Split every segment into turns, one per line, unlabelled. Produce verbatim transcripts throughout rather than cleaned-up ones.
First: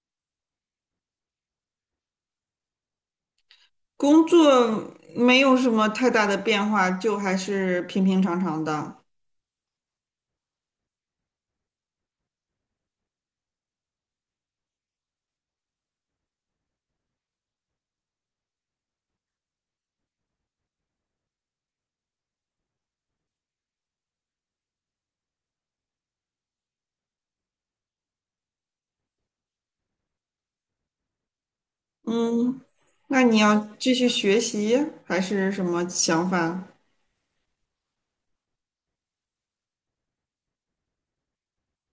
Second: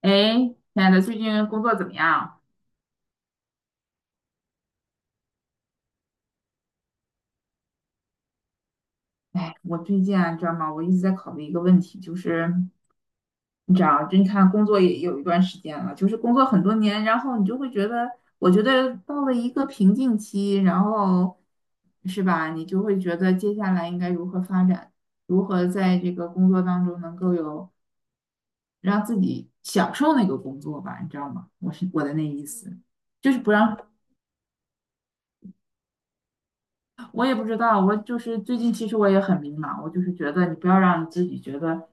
哎，亲爱的，最近工作怎么样？
工作没有什么太大的变化，就还是平平常常的。
哎，我最近啊，你知道吗？我一直在考虑一个问题，就是你知道，就你看工作也有一段时间了，就是工作很多年，然后你就会觉得，我觉得到了一个瓶颈期，然后是吧？你就会觉得接下来应该如何发展，如何在这个工作当中能够有让自己享受那个工作吧，你知道吗？我是我的那意
嗯，
思，
那
就
你
是不
要
让。
继续学习还是什么想法？
我也不知道，我就是最近其实我也很迷茫，我就是觉得你不要让自己觉得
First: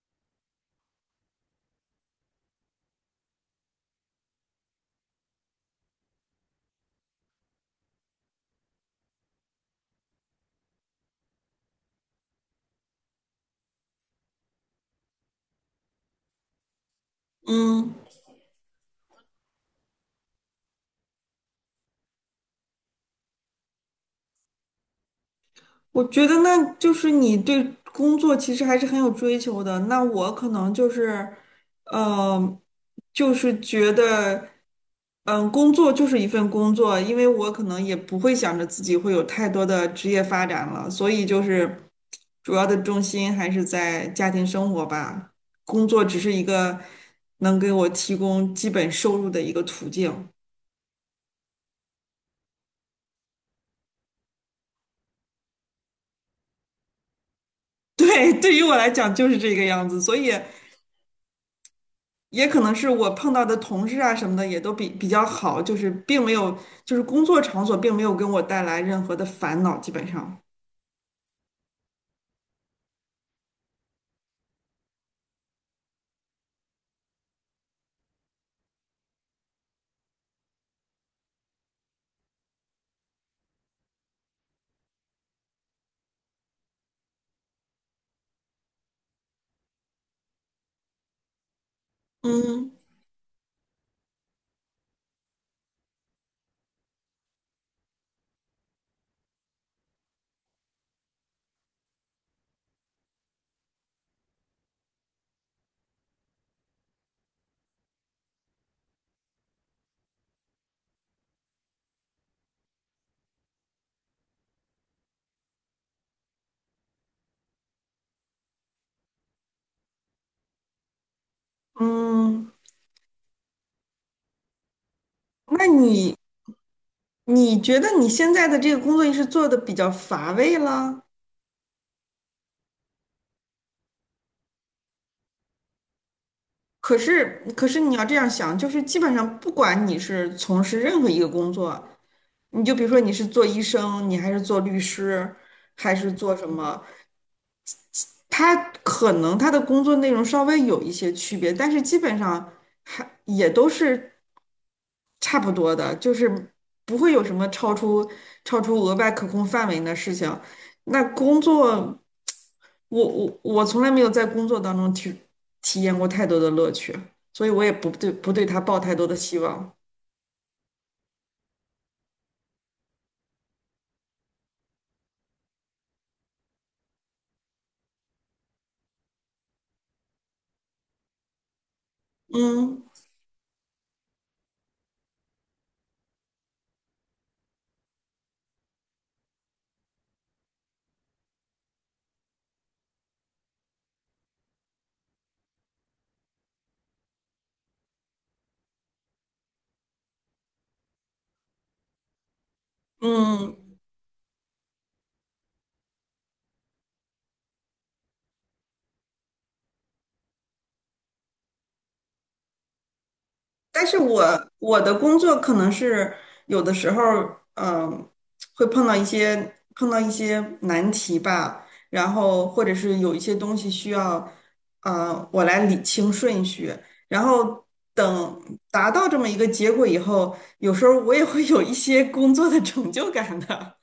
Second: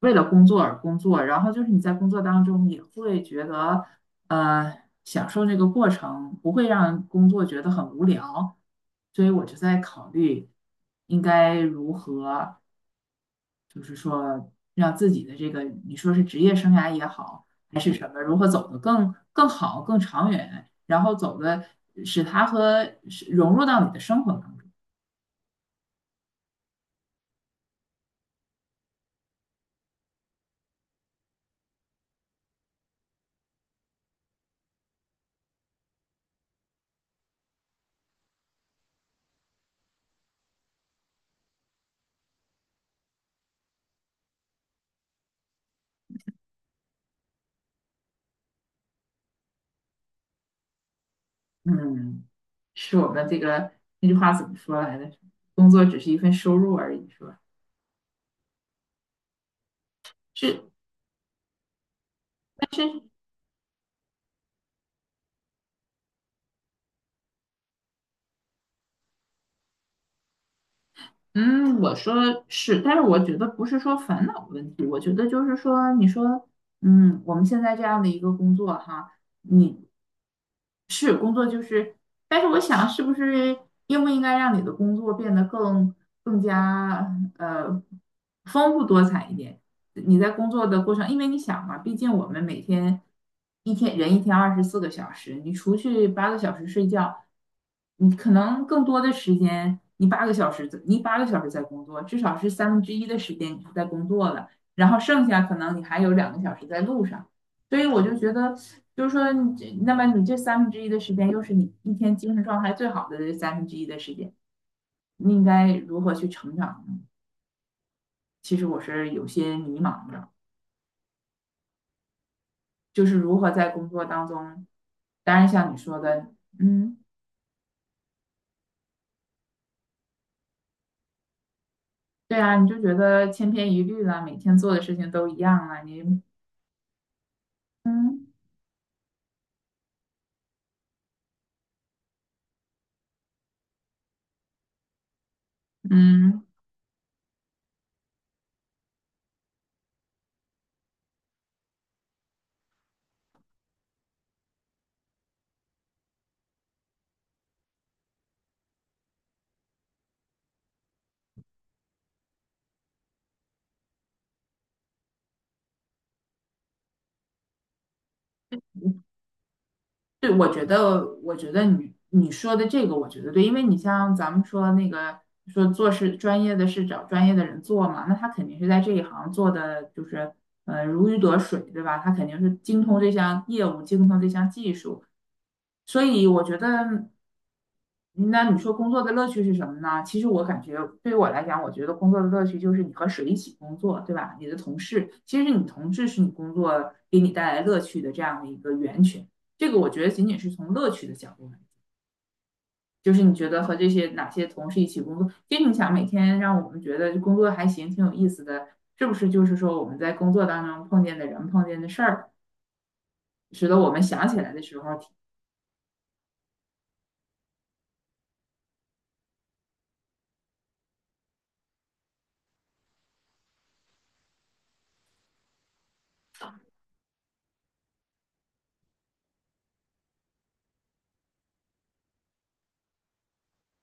为了工作而工作，然后就是你在工作当中也会觉得呃享受这个过程，不会让工作觉得很无聊。所以我就在考虑应该如何，就是说让自己的这个你说是职业生涯也好，还是
嗯。
什么，如何走得更更好、更长远，然后走的使它和使融入到你的生活当中。
我觉得那就是你对工作其实还是很有追求的。那我可能就是，呃，就是觉得，嗯，工作就是一份工作，因为我可能也不会想着自己会有太多的职业发展了，所以就是主要的重心还是在家庭生活吧。工作只是一个能给我提供基本收入的一个途径。
嗯，是我们这个那句话怎么说来着？工作只是一份收入而已，是吧？
对，对于我来讲就是这个样子，所以。
是，
也可
但
能是
是，
我碰到的同事啊什么的也都比比较好，就是并没有，就是工作场所并没有给我带来任何的烦恼，基本上。
嗯，我说是，但是我觉得不是说烦恼问题，我觉得就是说，你说，嗯，我们现在这样的一个工作哈，你是工作就是，但是我想是不是应不应该让你的工作变得更更加呃丰富多彩一点？你在工作的过程，因为你想嘛，毕竟我们每
嗯
天一天人一天二十四个小时，你除去八个小时睡觉，你可能更多的时间，你八个小时在你八个小时在工作，至少是三分之一的时间你是在工作的，然后剩下可能你还有两个小时在路上，所以我就觉得，就是说你这，那么你这三分之一的时间，又是你一天精神状态最好的这三分之一的时间，你应该如何去成长呢？其实我是有些迷茫的。
嗯，
就是如何在工作当中，当然
那
像你说
你
的，嗯，
你觉得你现在的这个工作是做的比较乏味了？
对啊，你就觉得千篇一律了，每天做的事情都一样了，你
可是可是你要这
嗯
样想，就是基本上不管你是从事任何一个工作，你就比如说你是做医生，你还是做律师，还是做
嗯，
什么？他可能他的工作内容稍微有一些区别，但是基本上还也都是差不多的，就是不会有什么超出超出额外可控范围的事情。那工作，我我我从来没有在工作当中体体验过太多的乐趣，所以我也不对不对他抱太多的希望。
对，我觉得，我觉得你你说的这个，我觉得对，因为你像咱们说那个说做事专业的事找专业的人做嘛，那他肯定是在这一行做的就是呃如鱼得水，对吧？他肯定是精
嗯
通这项业务，精通这项技术，所以我觉得，嗯那你说工作的乐趣是什么呢？其实我感觉对于我来讲，我觉得工作的乐趣就是你和谁一起工作，对吧？你的同事，其实你同事是你工作给你带来乐趣的这样的一个源泉。这个我觉得仅仅是从乐趣的角度来，就是你觉
嗯，
得和这些哪些同事一起工作，其实你想每天让我们觉得工作还行，挺有意思的，是不是？就是说我们在工作当中碰见的人、碰见的事儿，使得
但
我
是
们
我
想起来的时
我的
候
工作可能是有的时候，嗯、会碰到一些碰到一些难题吧，然后或者是有一些东西需要，呃，我来理清顺序，然后等达到这么一个结果以后，有时候我也会有一些工作的成就感的，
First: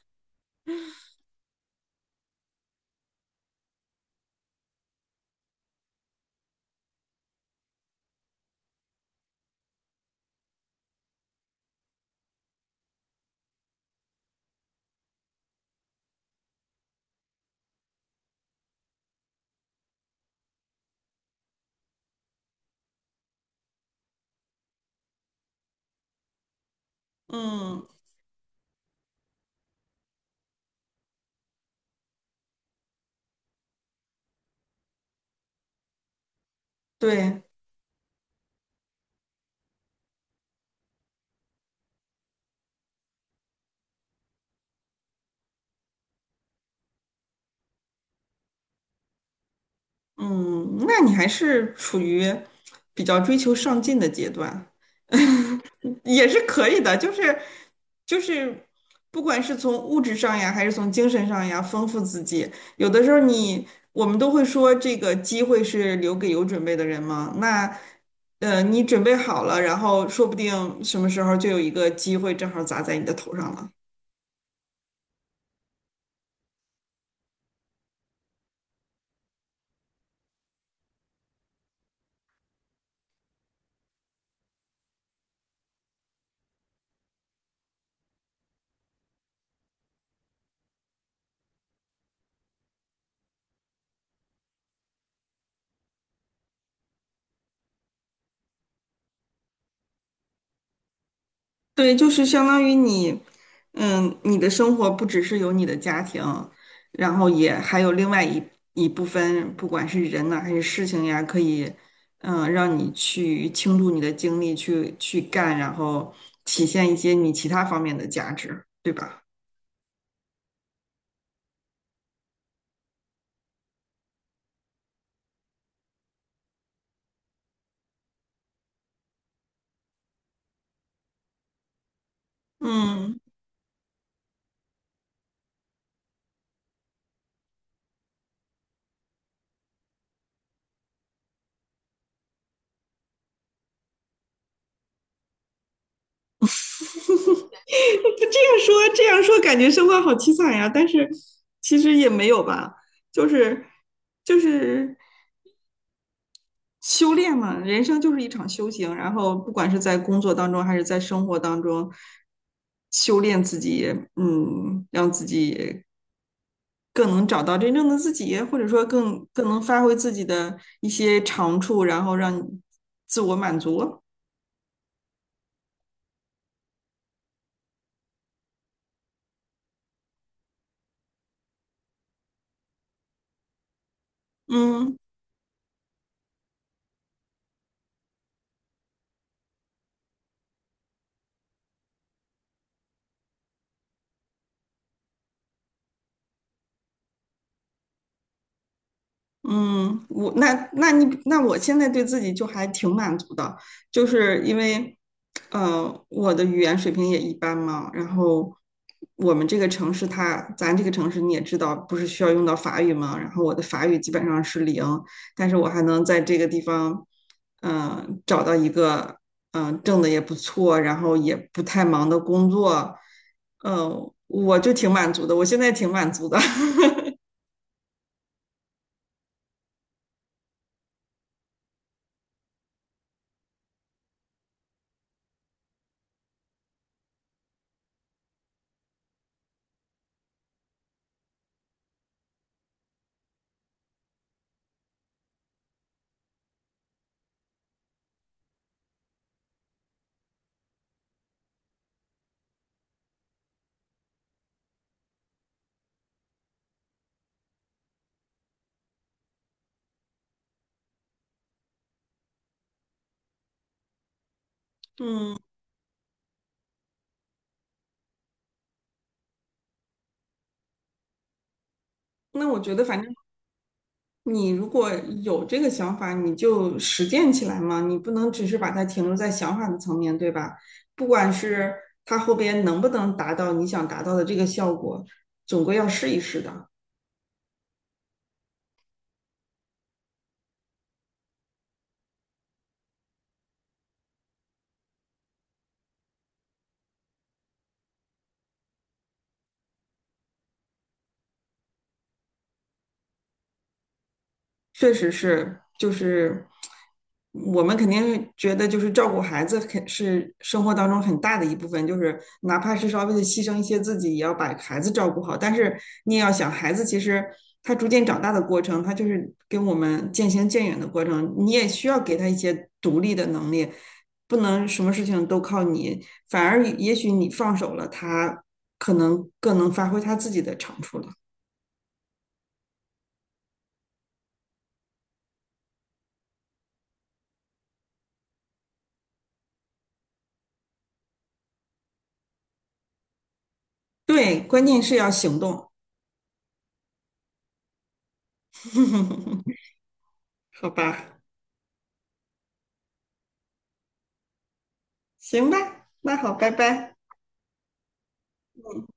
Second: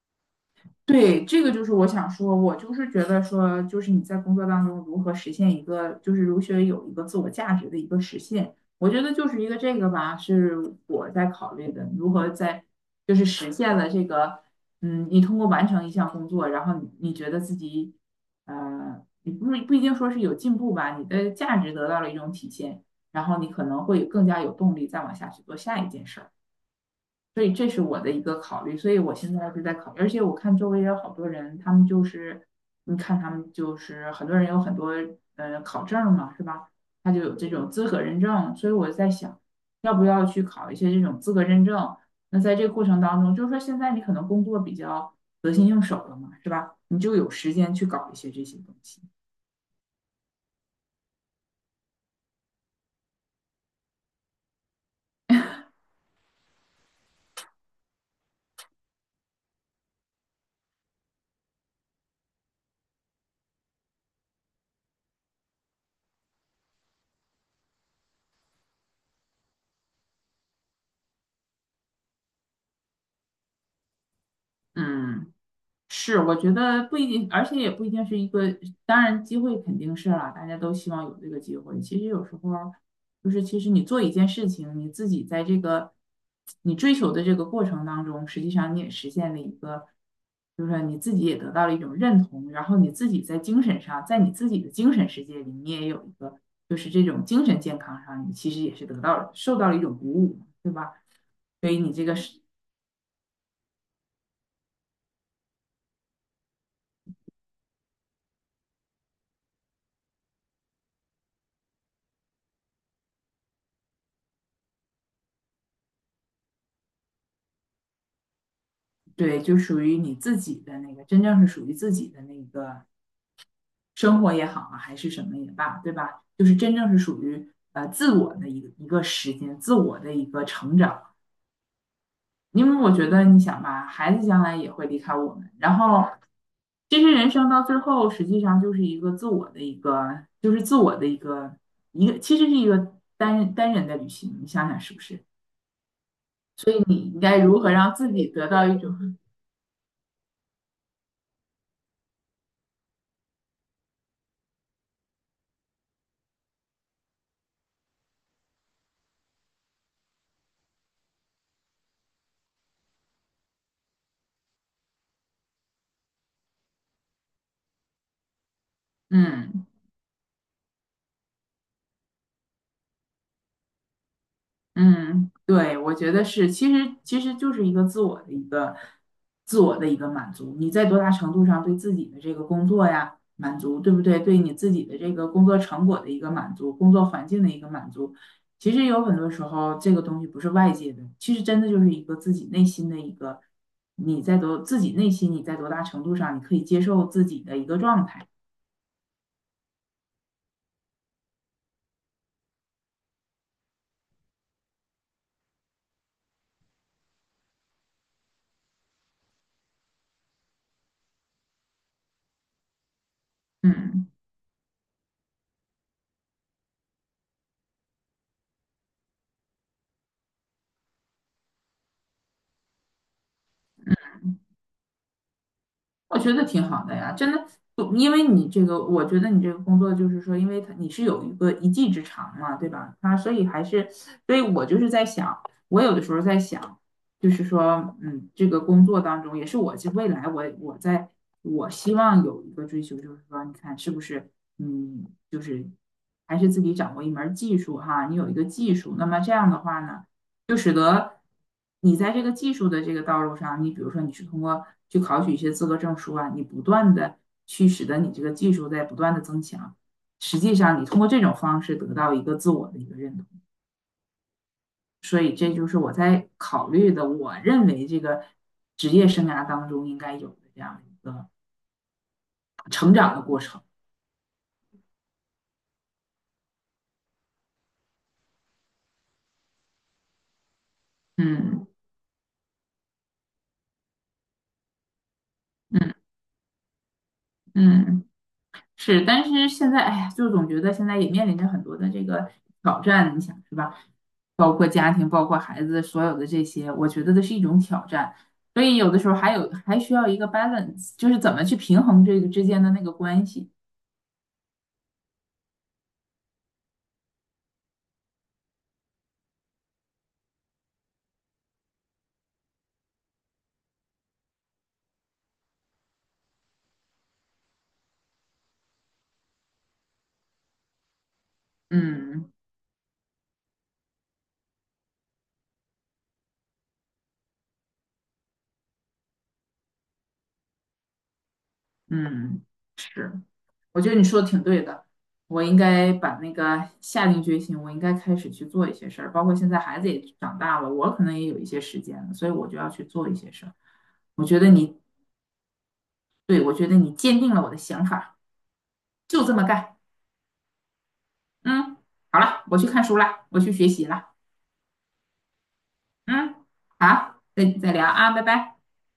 对，这个就是我想说，我就是觉得说，就是你在工作当中如何实现一个，就是如何有一个自我价值的一个实现，我觉得就是一个这个吧，是我在考虑的，如何在就是实现了这个，嗯，你通过完成一项工作，然后你你觉得自己，呃，你不是不一定说是有进步吧，你的价值得到了一种体现，然后你可能会更加有动力再往下去做下一件事儿。所以这是
嗯，
我的一个考虑，所以我现在是在考虑，而且我看周围也有好多人，他们就是，你看他们就是很多人有很多呃考证嘛，是吧？他就有
对。
这种资格认证，所以我在想，要不要去考一些这种资格认证？那在这个过程当中，就是说现在你可能工作比较得心应手了嘛，是吧？你就有时间去搞一些这些东西，
嗯，那你还是处于比较追求上进的阶段，也是可以的。就是就是，不管是从物质上呀，还是从精神上呀，丰富自己。有的时候你我们都会说，这个机会是留给有准备的人嘛。那呃，你准备好了，然后说不定什么时候就有一个机会正好砸在你的头上了。
嗯。是，我觉得不一定，而且也不一定是一个，当然机会肯定是啦，大家都希望有这个机会。其实有时候儿就是，其实你做一件事情，你自己在这个你追求的这个过程当中，实际上你也实现了一个，就是说你自己也得到了一种认同，然后你自己在精神上，在你自己的精神世界里，你也有一个，就是这种精神健康上，你其实也是得到了，受到了一种鼓舞，对吧？所以你
对，
这
就
个
是
是
相当于你，嗯，你的生活不只是有你的家庭，然后也还有另外一一部分，不管是人呐、还是事情呀，可以，嗯，让你去倾注你的精力去去干，然后体现一些你其他方面的价值，对吧？
对，就属于你自己的那个，真正是属于自己的那个生活也好啊，还是什么也罢，对吧？就是真正是属于呃自我的一个一个时间，自我的一个成长。因为我觉
嗯，
得，你想吧，孩子将来也会离开我们，然后其实人生到最后，实际上就是一个自我的一个，就是自我的一个一个，其实是一个单单人的旅行。你想想是不是？所以你应该如 何让自
这
己得
样
到一
说这
种
样说，感觉生活好凄惨呀，但是其实也没有吧，就是就是。修炼嘛，人生就是一场修行，然后不管是在工作当中还是在生活当中，修炼自己，嗯，让自己更能找到真正的自己，或者说更更能
嗯。
发挥自己的一些长处，然后让自我满足。
嗯，对，我觉得是，其实其实就是一个自我的一个自我的一个满足。你在多大程度上对自己的这个工作呀满足，对不对？对你自己
嗯，
的这个工作成果的一个满足，工作环境的一个满足，其实有很多时候这个东西不是外界的，其实真的就是一个自己内心的一个，你在多自己内心你在多大程度上你可以接受自己的一个状态。
嗯，我那那你那我现在对自己就还挺满足的，就是因为，呃，我的语言水平也一般嘛，然后我们这个城市它，咱这个城市你也知道，不是需要用到法语嘛，然后我的法语
嗯。
基本上是零，但是我还能在这个地方，嗯，找到一个嗯、呃挣的也不错，然后也不太忙的工作，嗯，我就挺满足的，我现在挺满
我
足
觉
的，
得挺好的呀，真的，不因为你这个，我觉得你这个工作就是说，因为他你是有一个一技之长嘛，对吧？他所以还是，所以我就是在想，我有的时候在想，就是说，嗯，这个工作当中也是我未来我我在我希望有一个追求，就是说，你看是不是，嗯，就是还是自己掌握一门儿技术哈，你有一个技术，那么这样的话呢？就使得你在这个技术的这个道路上，你比如说你是通过去考取一些资格证书啊，你不断的去使得你这个技术在不断的增强。实际上，你通过这种方式得到一个自我的一个认同，所以
嗯，
这就是我在考虑的，我认为这个职业生涯当中应该有的这样一个
那我觉得
成
反正。
长的过程。
你如果有这个想法，你就实践起来嘛，你不能只是把它停留在想法的层面，对吧？不管
嗯
是它后边能不能达到你想达到的这个效果，总归要
嗯
试一试的。
嗯。是，但是现在，哎呀，就总觉得现在也面临着很多的这个挑战，你想是吧？包括家庭，包括孩子，所有的这些，我觉得都是一种挑战。所以有的时候还有还需要一个 balance,就是怎么去平衡这个之间的那个关系。
确实是，就是我们肯定觉得，就是照顾孩子肯是生活当中很大的一部分，就是哪怕是稍微的牺牲一些自己，也要把孩子照顾好。但是你也要想，孩子其实他逐渐长大的过程，他就是跟我们渐行渐远的过程，你也需要给他
嗯
一些独立的能力，不能什么事情都靠你，反而也许你放手了，他可能更能发挥他自己的长处了。
嗯，是，我觉得你说的挺对的，我应该把那个下定决心，我应该开始去做一些事儿。包括现在孩子也长大了，我可能也有一些时间了，所以我就要去做一些事儿。我觉
对，
得
关
你
键是要行动。
对，我觉得你坚定了我的想法，就这么 干。
好吧，
嗯，好了，我去看书了，我去学习了。
行吧，那好，
嗯，
拜拜。
好，再再聊啊，拜拜。
嗯。